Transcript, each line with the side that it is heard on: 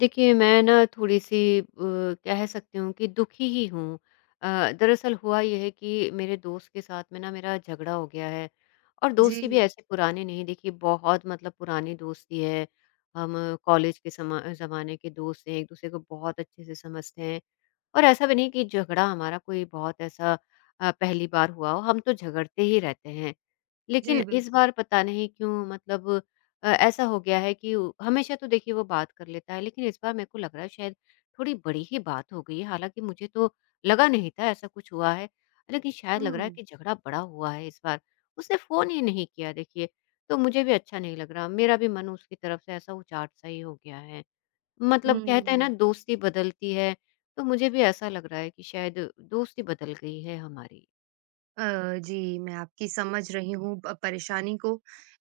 left: देखिए, मैं ना थोड़ी-सी कह सकती हूँ कि दुखी ही हूँ। दरअसल हुआ ये है कि मेरे दोस्त के साथ में ना मेरा झगड़ा हो गया है और
right: जी,
left: दोस्ती भी ऐसे पुराने नहीं देखिए बहुत मतलब पुरानी दोस्ती है। हम कॉलेज के समा ज़माने के दोस्त हैं, एक-दूसरे को बहुत अच्छे से समझते हैं और ऐसा भी नहीं कि झगड़ा हमारा कोई बहुत ऐसा पहली बार हुआ हो, हम तो झगड़ते ही रहते हैं। लेकिन
right: जी,
left: इस
right: बिल्कुल।
left: बार पता नहीं क्यों मतलब ऐसा हो गया है कि उ हमेशा तो देखिए वो बात कर लेता है, लेकिन इस बार मेरे को लग रहा है शायद थोड़ी बड़ी ही बात हो गई है। हालाँकि मुझे तो लगा नहीं था ऐसा कुछ हुआ है, लेकिन शायद लग रहा है
right: हुँ,
left: कि झगड़ा बड़ा हुआ है इस बार। उसने फ़ोन ही नहीं किया देखिए, तो मुझे भी अच्छा नहीं लग रहा। मेरा भी मन उसकी तरफ से ऐसा उचाट सा ही हो गया है। मतलब कहते हैं ना
right: हुँ।
left: दोस्ती बदलती है, तो मुझे भी ऐसा लग रहा है कि शायद दोस्ती बदल गई है हमारी।
right: अ, जी, मैं आपकी समझ रही हूँ प परेशानी को,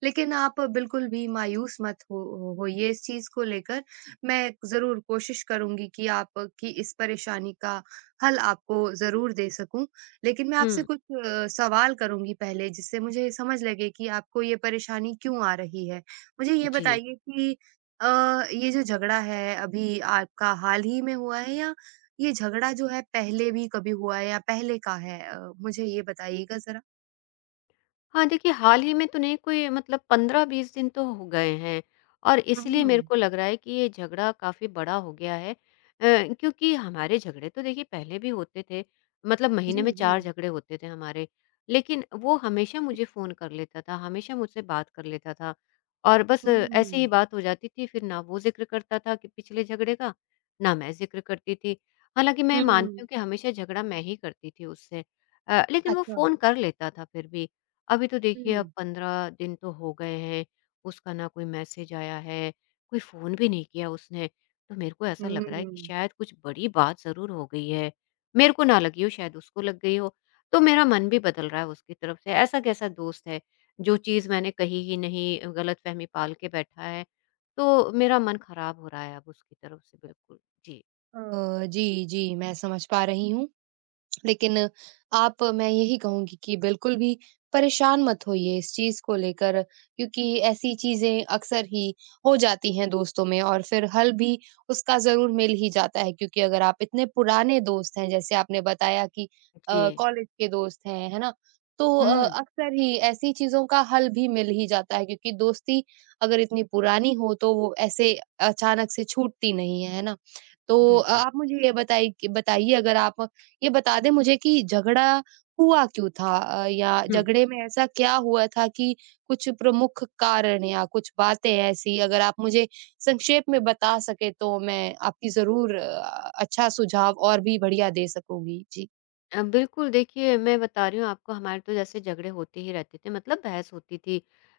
right: लेकिन आप बिल्कुल भी मायूस मत हो हो होइए इस चीज़ को लेकर। मैं ज़रूर कोशिश करूँगी कि आपकी इस परेशानी का हल आपको ज़रूर दे सकूँ। लेकिन मैं आपसे
left: हुँ,
right: कुछ सवाल करूँगी पहले, जिससे मुझे समझ लगे कि आपको ये परेशानी क्यों आ रही है। मुझे ये
left: जी।
right: बताइए कि अ, ये जो झगड़ा है, अभी आपका हाल ही में हुआ है या ये झगड़ा जो है पहले भी कभी हुआ है या पहले का है? मुझे ये बताइएगा ज़रा।
left: हाँ, देखिए हाल ही में तो नहीं कोई मतलब 15-20 दिन तो हो गए हैं और इसलिए मेरे
right: हुँ।
left: को लग रहा है कि ये झगड़ा काफ़ी बड़ा हो गया है। क्योंकि हमारे झगड़े तो देखिए पहले भी होते थे, मतलब महीने
right: जी,
left: में
right: जी।
left: 4 झगड़े होते थे हमारे। लेकिन वो हमेशा मुझे फ़ोन कर लेता था, हमेशा मुझसे बात कर लेता था और बस
right: हुँ,
left: ऐसे ही
right: हुँ।
left: बात हो जाती थी, फिर ना वो ज़िक्र करता था कि पिछले झगड़े का, ना मैं ज़िक्र करती थी। हालाँकि मैं मानती हूँ कि हमेशा झगड़ा मैं ही करती थी उससे लेकिन वो
right: अच्छा।
left: फ़ोन कर लेता था फिर भी। अभी तो देखिए अब
right: हुँ,
left: 15 दिन तो हो गए हैं, उसका ना कोई मैसेज आया है, कोई फ़ोन भी नहीं किया उसने। तो मेरे को ऐसा लग रहा है कि
right: हुँ।
left: शायद कुछ बड़ी बात ज़रूर हो गई है। मेरे को ना लगी हो शायद उसको लग गई हो, तो मेरा मन भी बदल रहा है उसकी तरफ से। ऐसा कैसा दोस्त है, जो चीज़ मैंने कही ही नहीं गलतफ़हमी पाल के बैठा है। तो मेरा मन खराब हो रहा है अब उसकी तरफ से बिल्कुल। जी।
right: जी, जी मैं समझ पा रही हूँ। लेकिन आप मैं यही कहूँगी कि बिल्कुल भी परेशान मत होइए इस चीज़ को लेकर क्योंकि ऐसी चीज़ें अक्सर ही हो जाती हैं दोस्तों में और फिर हल भी उसका ज़रूर मिल ही जाता है क्योंकि अगर आप इतने पुराने दोस्त हैं जैसे आपने बताया कि
left: जी।
right: कॉलेज के दोस्त हैं, है ना? तो
left: हुँ,
right: अक्सर ही ऐसी चीज़ों का हल भी मिल ही जाता है क्योंकि दोस्ती अगर इतनी पुरानी हो तो वो ऐसे अचानक से छूटती नहीं है, है ना? तो
left: बिल्कुल।
right: आप मुझे ये बताइए कि बताइए अगर आप ये बता दें मुझे कि झगड़ा हुआ क्यों था? या
left: हुँ।
right: झगड़े में ऐसा क्या हुआ था कि कुछ प्रमुख कारण या कुछ बातें ऐसी अगर आप मुझे संक्षेप में बता सकें तो मैं आपकी ज़रूर अच्छा सुझाव और भी बढ़िया दे सकूँगी? जी।
left: बिल्कुल, देखिए मैं बता रही हूँ आपको हमारे तो जैसे झगड़े होते ही रहते थे मतलब बहस होती थी।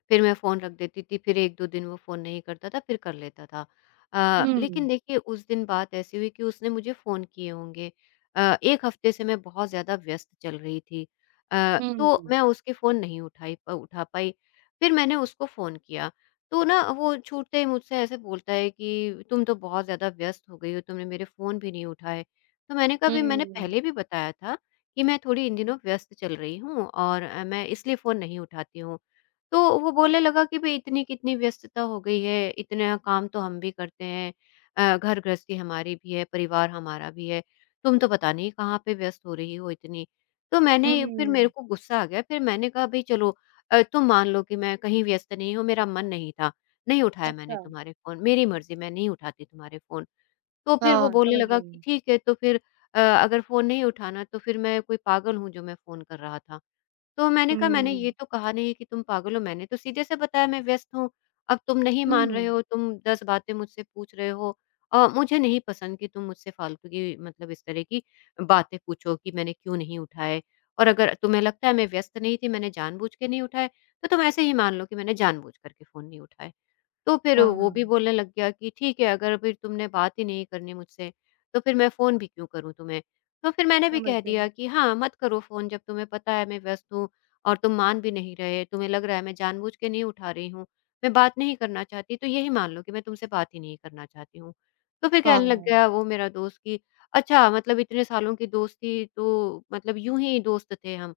left: फिर मैं फ़ोन रख देती थी, फिर 1-2 दिन वो फ़ोन नहीं करता था, फिर कर लेता था। लेकिन
right: हुँ,
left: देखिए उस दिन बात ऐसी हुई कि उसने मुझे फ़ोन किए होंगे। 1 हफ़्ते से मैं बहुत ज़्यादा व्यस्त चल रही थी। तो
right: हुँ,
left: मैं उसके फ़ोन नहीं उठाई प उठा पाई। फिर मैंने उसको फ़ोन किया, तो ना वो छूटते ही मुझसे ऐसे बोलता है कि तुम तो बहुत ज़्यादा व्यस्त हो गई हो, तुमने मेरे फ़ोन भी नहीं उठाए। तो मैंने कहा भई मैंने
right: हुँ,
left: पहले भी बताया था कि मैं थोड़ी इन दिनों व्यस्त चल रही हूँ और मैं इसलिए फ़ोन नहीं उठाती हूँ। तो वो बोलने लगा कि भई इतनी कितनी व्यस्तता हो गई है, इतना काम तो हम भी करते हैं घर गृहस्थी हमारी भी है, परिवार हमारा भी है, तुम तो पता नहीं कहाँ पे व्यस्त हो रही हो इतनी। तो मैंने फिर मेरे
right: हुँ।
left: को गुस्सा आ गया, फिर मैंने कहा भई चलो तुम मान लो कि मैं कहीं व्यस्त नहीं हूँ, मेरा मन नहीं था, नहीं उठाया मैंने
right: अच्छा,
left: तुम्हारे फ़ोन, मेरी मर्ज़ी मैं नहीं उठाती तुम्हारे फ़ोन। तो फिर वो
right: हाँ,
left: बोलने
right: समझ
left: लगा
right: रही
left: कि
right: हूँ।
left: ठीक है तो फिर अगर फ़ोन नहीं उठाना तो फिर मैं कोई पागल हूँ जो मैं फ़ोन कर रहा था। तो मैंने कहा मैंने
right: हुँ,
left: ये तो कहा नहीं कि तुम पागल हो, मैंने तो सीधे से बताया मैं व्यस्त हूँ। अब तुम नहीं मान रहे
right: हुँ,
left: हो, तुम 10 बातें मुझसे पूछ रहे हो। मुझे नहीं पसंद कि तुम मुझसे फ़ालतू की मतलब इस तरह की बातें पूछो कि मैंने क्यों नहीं उठाए। और अगर तुम्हें लगता है मैं व्यस्त नहीं थी, मैंने जानबूझ के नहीं उठाए, तो तुम ऐसे ही मान लो कि मैंने जानबूझ कर के फ़ोन नहीं उठाए। तो फिर
right: हाँ,
left: वो भी बोलने लग गया कि ठीक है अगर फिर तुमने बात ही नहीं करनी मुझसे तो फिर मैं फ़ोन भी क्यों करूँ तुम्हें? तो फिर मैंने भी
right: समझ
left: कह
right: रही
left: दिया
right: हूँ।
left: कि हाँ, मत करो फ़ोन जब तुम्हें पता है मैं व्यस्त हूँ और तुम मान भी नहीं रहे, तुम्हें लग रहा है मैं जानबूझ के नहीं उठा रही हूँ, मैं बात नहीं करना चाहती तो यही मान लो कि मैं तुमसे बात ही नहीं करना चाहती हूँ। तो फिर कहने लग
right: हाँ,
left: गया वो मेरा दोस्त कि अच्छा मतलब इतने सालों की दोस्ती तो मतलब यूँ ही दोस्त थे हम।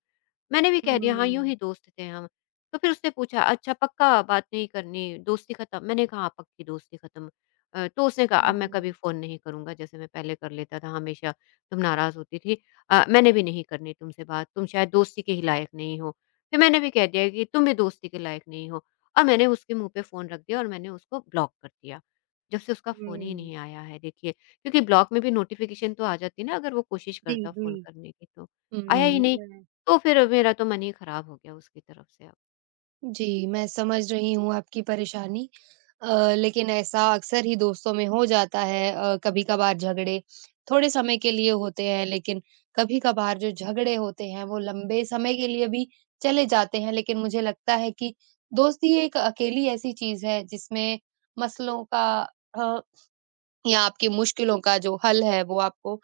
left: मैंने भी कह दिया हाँ, यूँ
right: हुँ,
left: ही दोस्त थे हम। तो फिर उसने पूछा, "अच्छा पक्का बात नहीं करनी, दोस्ती खत्म?" मैंने कहा, "हाँ, पक्की दोस्ती खत्म।" तो उसने कहा, "अब मैं कभी
right: हुँ,
left: फ़ोन नहीं करूँगा, जैसे मैं पहले कर लेता था हमेशा, तुम नाराज़ होती थी। मैंने भी नहीं करनी तुमसे बात, तुम शायद दोस्ती के ही लायक नहीं हो।" फिर मैंने भी कह दिया कि, "तुम भी दोस्ती के लायक नहीं हो।" और मैंने उसके मुँह पे फ़ोन रख दिया और मैंने उसको ब्लॉक कर दिया। जब से उसका फ़ोन ही
right: हुँ,
left: नहीं आया है देखिए, क्योंकि ब्लॉक में भी नोटिफ़िकेशन तो आ जाती है ना अगर वो कोशिश
right: जी,
left: करता
right: जी।
left: फ़ोन करने की तो।
right: हुँ।
left: आया ही नहीं,
right: मैं
left: तो फिर मेरा तो मन ही खराब हो गया उसकी तरफ से अब।
right: जी, मैं समझ रही हूँ आपकी परेशानी। अ, लेकिन ऐसा अक्सर ही दोस्तों में हो जाता है कभी-कभार झगड़े थोड़े समय के लिए होते हैं, लेकिन कभी-कभार जो झगड़े होते हैं, वो लंबे समय के लिए भी चले जाते हैं। लेकिन मुझे लगता है कि दोस्ती एक अकेली ऐसी चीज़ है, जिसमें मसलों का अ या आपकी मुश्किलों का जो हल है वो आपको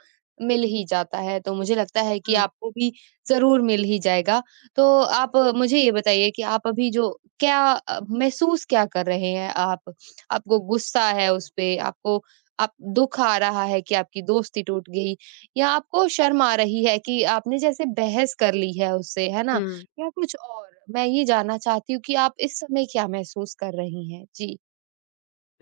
right: मिल ही जाता है, तो मुझे लगता है कि
left: हुँ,
right: आपको भी ज़रूर मिल ही जाएगा। तो आप मुझे ये बताइए कि आप अभी जो महसूस क्या कर रहे हैं आप? आपको गुस्सा है उस पे? आपको आप दुःख आ रहा है कि आपकी दोस्ती टूट गई? या आपको शर्म आ रही है कि आपने जैसे बहस कर ली है उससे, है ना?
left: हुँ।
right: या कुछ और? मैं ये जानना चाहती हूँ कि आप इस समय क्या महसूस कर रही हैं? जी,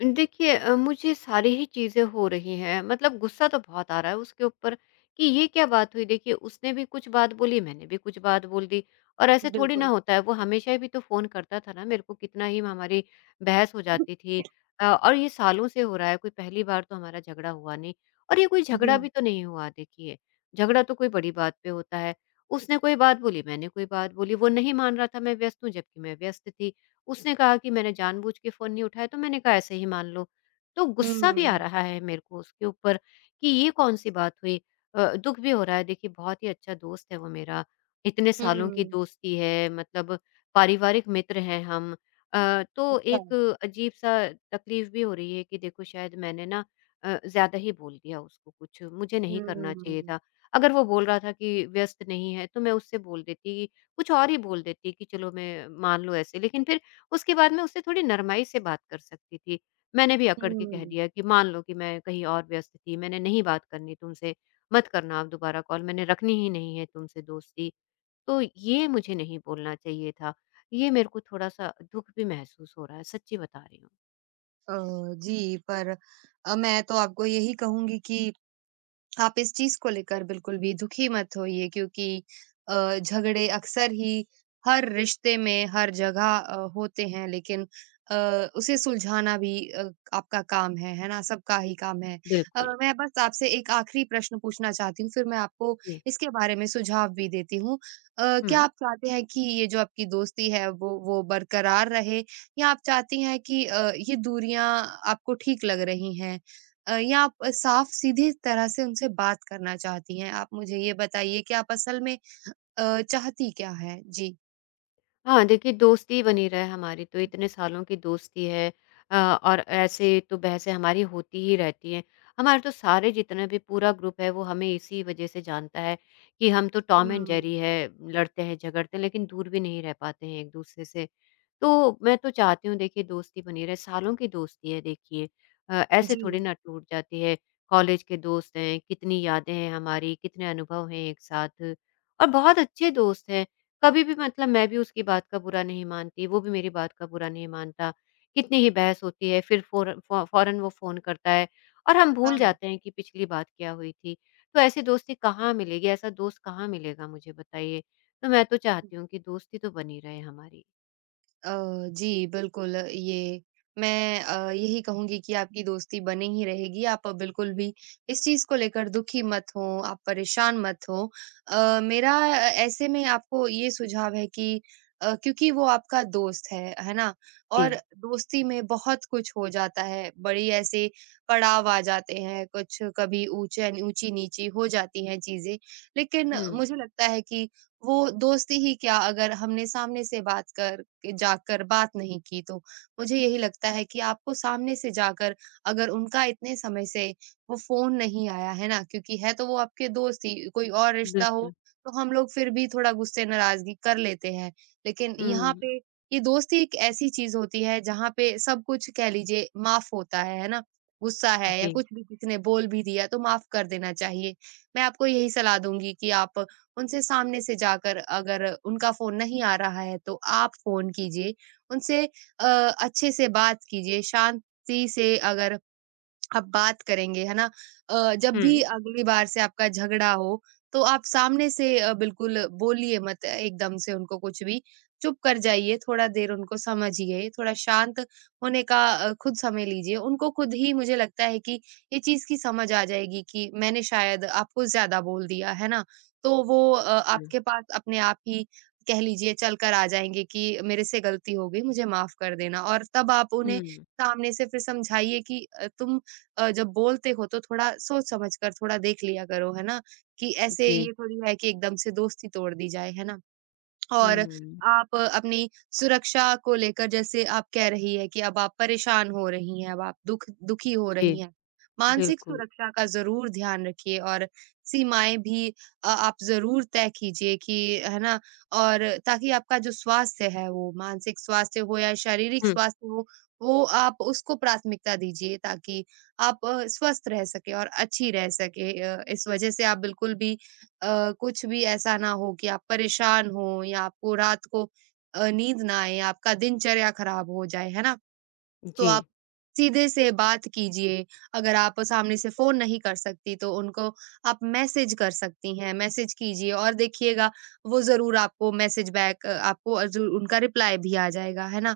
left: देखिए मुझे सारी ही चीज़ें हो रही हैं मतलब गुस्सा तो बहुत आ रहा है उसके ऊपर कि ये क्या बात हुई देखिए उसने भी कुछ बात बोली, मैंने भी कुछ बात बोल दी और ऐसे थोड़ी ना
right: बिल्कुल।
left: होता है वो हमेशा भी तो फ़ोन करता था ना मेरे को कितना ही हमारी बहस हो जाती थी और ये सालों से हो रहा है कोई पहली बार तो हमारा झगड़ा हुआ नहीं और ये कोई
right: जी।
left: झगड़ा भी तो नहीं हुआ देखिए, झगड़ा तो कोई बड़ी बात पे होता है। उसने कोई बात बोली, मैंने कोई बात बोली, वो नहीं मान रहा था मैं व्यस्त हूँ जबकि मैं व्यस्त थी। उसने कहा कि मैंने जानबूझ के फ़ोन नहीं उठाया, तो मैंने कहा ऐसे ही मान लो। तो गुस्सा भी आ
right: हुँ।
left: रहा है मेरे को उसके ऊपर कि ये कौन-सी बात हुई। दुःख भी हो रहा है देखिए बहुत ही अच्छा दोस्त है वो मेरा, इतने सालों की
right: हुँ।
left: दोस्ती है मतलब पारिवारिक मित्र हैं हम। तो
right: अच्छा।
left: एक अजीब-सा तकलीफ़ भी हो रही है कि देखो शायद मैंने ना ज़्यादा ही बोल दिया उसको कुछ, मुझे नहीं
right: हुँ,
left: करना चाहिए
right: हुँ।
left: था। अगर वो बोल रहा था कि व्यस्त नहीं है, तो मैं उससे बोल देती, कुछ और ही बोल देती कि चलो मैं मान लो ऐसे, लेकिन फिर उसके बाद मैं उससे थोड़ी नरमाई से बात कर सकती थी। मैंने भी अकड़ के कह
right: हुँ।
left: दिया कि मान लो कि मैं कहीं और व्यस्त थी, मैंने नहीं बात करनी तुमसे, मत करना आप दोबारा कॉल, मैंने रखनी ही नहीं है तुमसे दोस्ती। तो ये मुझे नहीं बोलना चाहिए था। ये मेरे को थोड़ा-सा दुःख भी महसूस हो रहा है, सच्ची बता रही हूँ।
right: अ, जी पर मैं तो आपको यही कहूँगी कि आप इस चीज़ को लेकर बिल्कुल भी दुखी मत होइए क्योंकि झगड़े अक्सर ही हर रिश्ते में, हर जगह होते हैं लेकिन अ, उसे सुलझाना भी आपका काम है ना? सबका ही काम है।
left: बिल्कुल।
right: मैं बस आपसे एक आखिरी प्रश्न पूछना चाहती हूँ, फिर मैं आपको
left: जी।
right: इसके बारे में सुझाव भी देती हूँ। क्या
left: हुँ।
right: आप चाहते हैं कि ये जो आपकी दोस्ती है वो बरकरार रहे या आप चाहती हैं कि ये दूरियाँ आपको ठीक लग रही हैं? या आप साफ सीधी तरह से उनसे बात करना चाहती हैं? आप मुझे ये बताइए कि आप असल में चाहती क्या हैं? जी।
left: हाँ, देखिए दोस्ती बनी रहे हमारी तो इतने सालों की दोस्ती है अ, और ऐसे तो बहसें हमारी होती ही रहती हैं। हमारे तो सारे जितना भी पूरा ग्रुप है वो हमें इसी वज़ह से जानता है कि हम तो टॉम एंड जेरी
right: हुँ।
left: है, लड़ते हैं, झगड़ते हैं लेकिन दूर भी नहीं रह पाते हैं एक-दूसरे से। तो मैं तो चाहती हूँ देखिए दोस्ती बनी रहे, सालों की दोस्ती है देखिए ऐसे
right: जी।
left: थोड़ी ना टूट जाती है। कॉलेज के दोस्त हैं, कितनी यादें हैं हमारी, कितने अनुभव हैं एक साथ और बहुत अच्छे दोस्त हैं। कभी भी मतलब मैं भी उसकी बात का बुरा नहीं मानती, वो भी मेरी बात का बुरा नहीं मानता। कितनी ही बहस होती है, फिर फ़ोर फ़ौ फ़ौरन वो फ़ोन करता है और हम भूल
right: हाँ।
left: जाते हैं कि पिछली बात क्या हुई थी। तो ऐसी दोस्ती कहाँ मिलेगी, ऐसा दोस्त कहाँ मिलेगा मुझे बताइए? तो मैं तो चाहती हूँ कि दोस्ती तो बनी रहे हमारी।
right: अ, जी, बिल्कुल ये मैं यही कहूँगी कि आपकी दोस्ती बनी ही रहेगी, आप बिल्कुल भी इस चीज़ को लेकर दुखी मत हों, आप परेशान मत हों। मेरा ऐसे में आपको ये सुझाव है कि क्योंकि वो आपका दोस्त है ना?
left: जी।
right: और दोस्ती में बहुत कुछ हो जाता है, बड़ी ऐसे पड़ाव आ जाते हैं, कुछ कभी ऊँचे ऊँची-नीची हो जाती हैं चीज़ें। लेकिन
left: हुँ,
right: मुझे लगता है कि वो दोस्ती ही क्या अगर हमने सामने से बात कर के जाकर बात नहीं की तो मुझे यही लगता है कि आपको सामने से जाकर अगर उनका इतने समय से वो फोन नहीं आया है ना क्योंकि है तो वो आपके दोस्त ही कोई और रिश्ता हो
left: बिल्कुल।
right: तो हम लोग फिर भी थोड़ा गुस्से नाराजगी कर लेते हैं लेकिन यहाँ
left: हुँ,
right: पे ये दोस्ती एक ऐसी चीज होती है जहाँ पे सब कुछ कह लीजिए माफ होता है ना गुस्सा है या
left: जी।
right: कुछ भी किसी ने बोल भी दिया तो माफ कर देना चाहिए मैं आपको यही सलाह दूंगी कि आप उनसे सामने से जाकर अगर उनका फ़ोन नहीं आ रहा है तो आप फ़ोन कीजिए, उनसे अच्छे से बात कीजिए, शांति से अगर आप बात करेंगे, है ना? जब भी
left: हुँ,
right: अगली बार से आपका झगड़ा हो, तो आप सामने से बिल्कुल बोलिए मत एकदम से उनको कुछ भी। चुप कर जाइए, थोड़ा देर उनको समझिए, थोड़ा शांत होने का खुद समय लीजिए। उनको खुद ही मुझे लगता है कि ये चीज़ की समझ आ जाएगी कि मैंने शायद आपको ज़्यादा बोल दिया, है ना? तो वो
left: हुँ,
right: आपके पास अपने आप ही कह लीजिए चल कर आ जाएँगे कि मेरे से गलती हो गई, मुझे माफ़ कर देना और तब आप उन्हें
left: हुँ,
right: सामने से फिर समझाइए कि तुम जब बोलते हो तो थोड़ा सोच समझ कर थोड़ा देख लिया करो, है ना? कि ऐसे
left: जी।
right: ये थोड़ी है कि एकदम से दोस्ती तोड़ दी जाए, है ना? और
left: हुँ,
right: आप अपनी सुरक्षा को लेकर जैसे आप कह रही है कि अब आप परेशान हो रही हैं, अब आप दुखी हो
left: जी,
right: रही हैं। मानसिक
left: बिल्कुल।
right: सुरक्षा का ज़रूर ध्यान रखिए और सीमाएँ भी आप ज़रूर तय कीजिए कि है ना? और ताकि आपका जो स्वास्थ्य है वो मानसिक स्वास्थ्य हो या शारीरिक
left: हुँ,
right: स्वास्थ्य हो, वो आप उसको प्राथमिकता दीजिए ताकि आप स्वस्थ रह सकें और अच्छी रह सकें। इस वज़ह से आप बिल्कुल भी कुछ भी ऐसा ना हो कि आप परेशान हो या आपको रात को नींद ना आए, आपका दिनचर्या खराब हो जाए, है ना? तो
left: जी।
right: आप सीधे से बात कीजिए। अगर आप सामने से फ़ोन नहीं कर सकती तो उनको आप मैसेज कर सकती हैं, मैसेज कीजिए और देखिएगा वो ज़रूर आपको मैसेज बैक आपको ज़रूर उनका रिप्लाई भी आ जाएगा, है ना?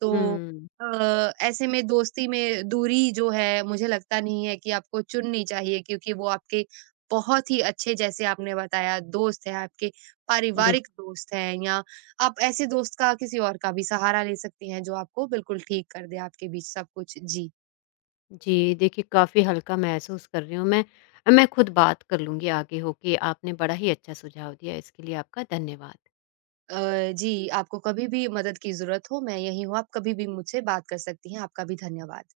right: तो
left: हुँ,
right: ऐसे में दोस्ती में दूरी जो है मुझे लगता नहीं है कि आपको चुननी चाहिए क्योंकि वो आपके बहुत ही अच्छे जैसे आपने बताया दोस्त हैं, आपके
left: बिल
right: पारिवारिक दोस्त हैं या आप ऐसे दोस्त का किसी और का भी सहारा ले सकती हैं जो आपको बिल्कुल ठीक कर दे आपके बीच सब कुछ। जी।
left: जी, देखिए काफ़ी हल्का महसूस कर रही हूँ मैं। मैं खुद बात कर लूँगी आगे होके, आपने बड़ा ही अच्छा सुझाव दिया, इसके लिए आपका धन्यवाद।
right: अ, जी, आपको कभी भी मदद की ज़रूरत हो मैं यहीं हूँ, आप कभी भी मुझसे बात कर सकती हैं। आपका भी धन्यवाद।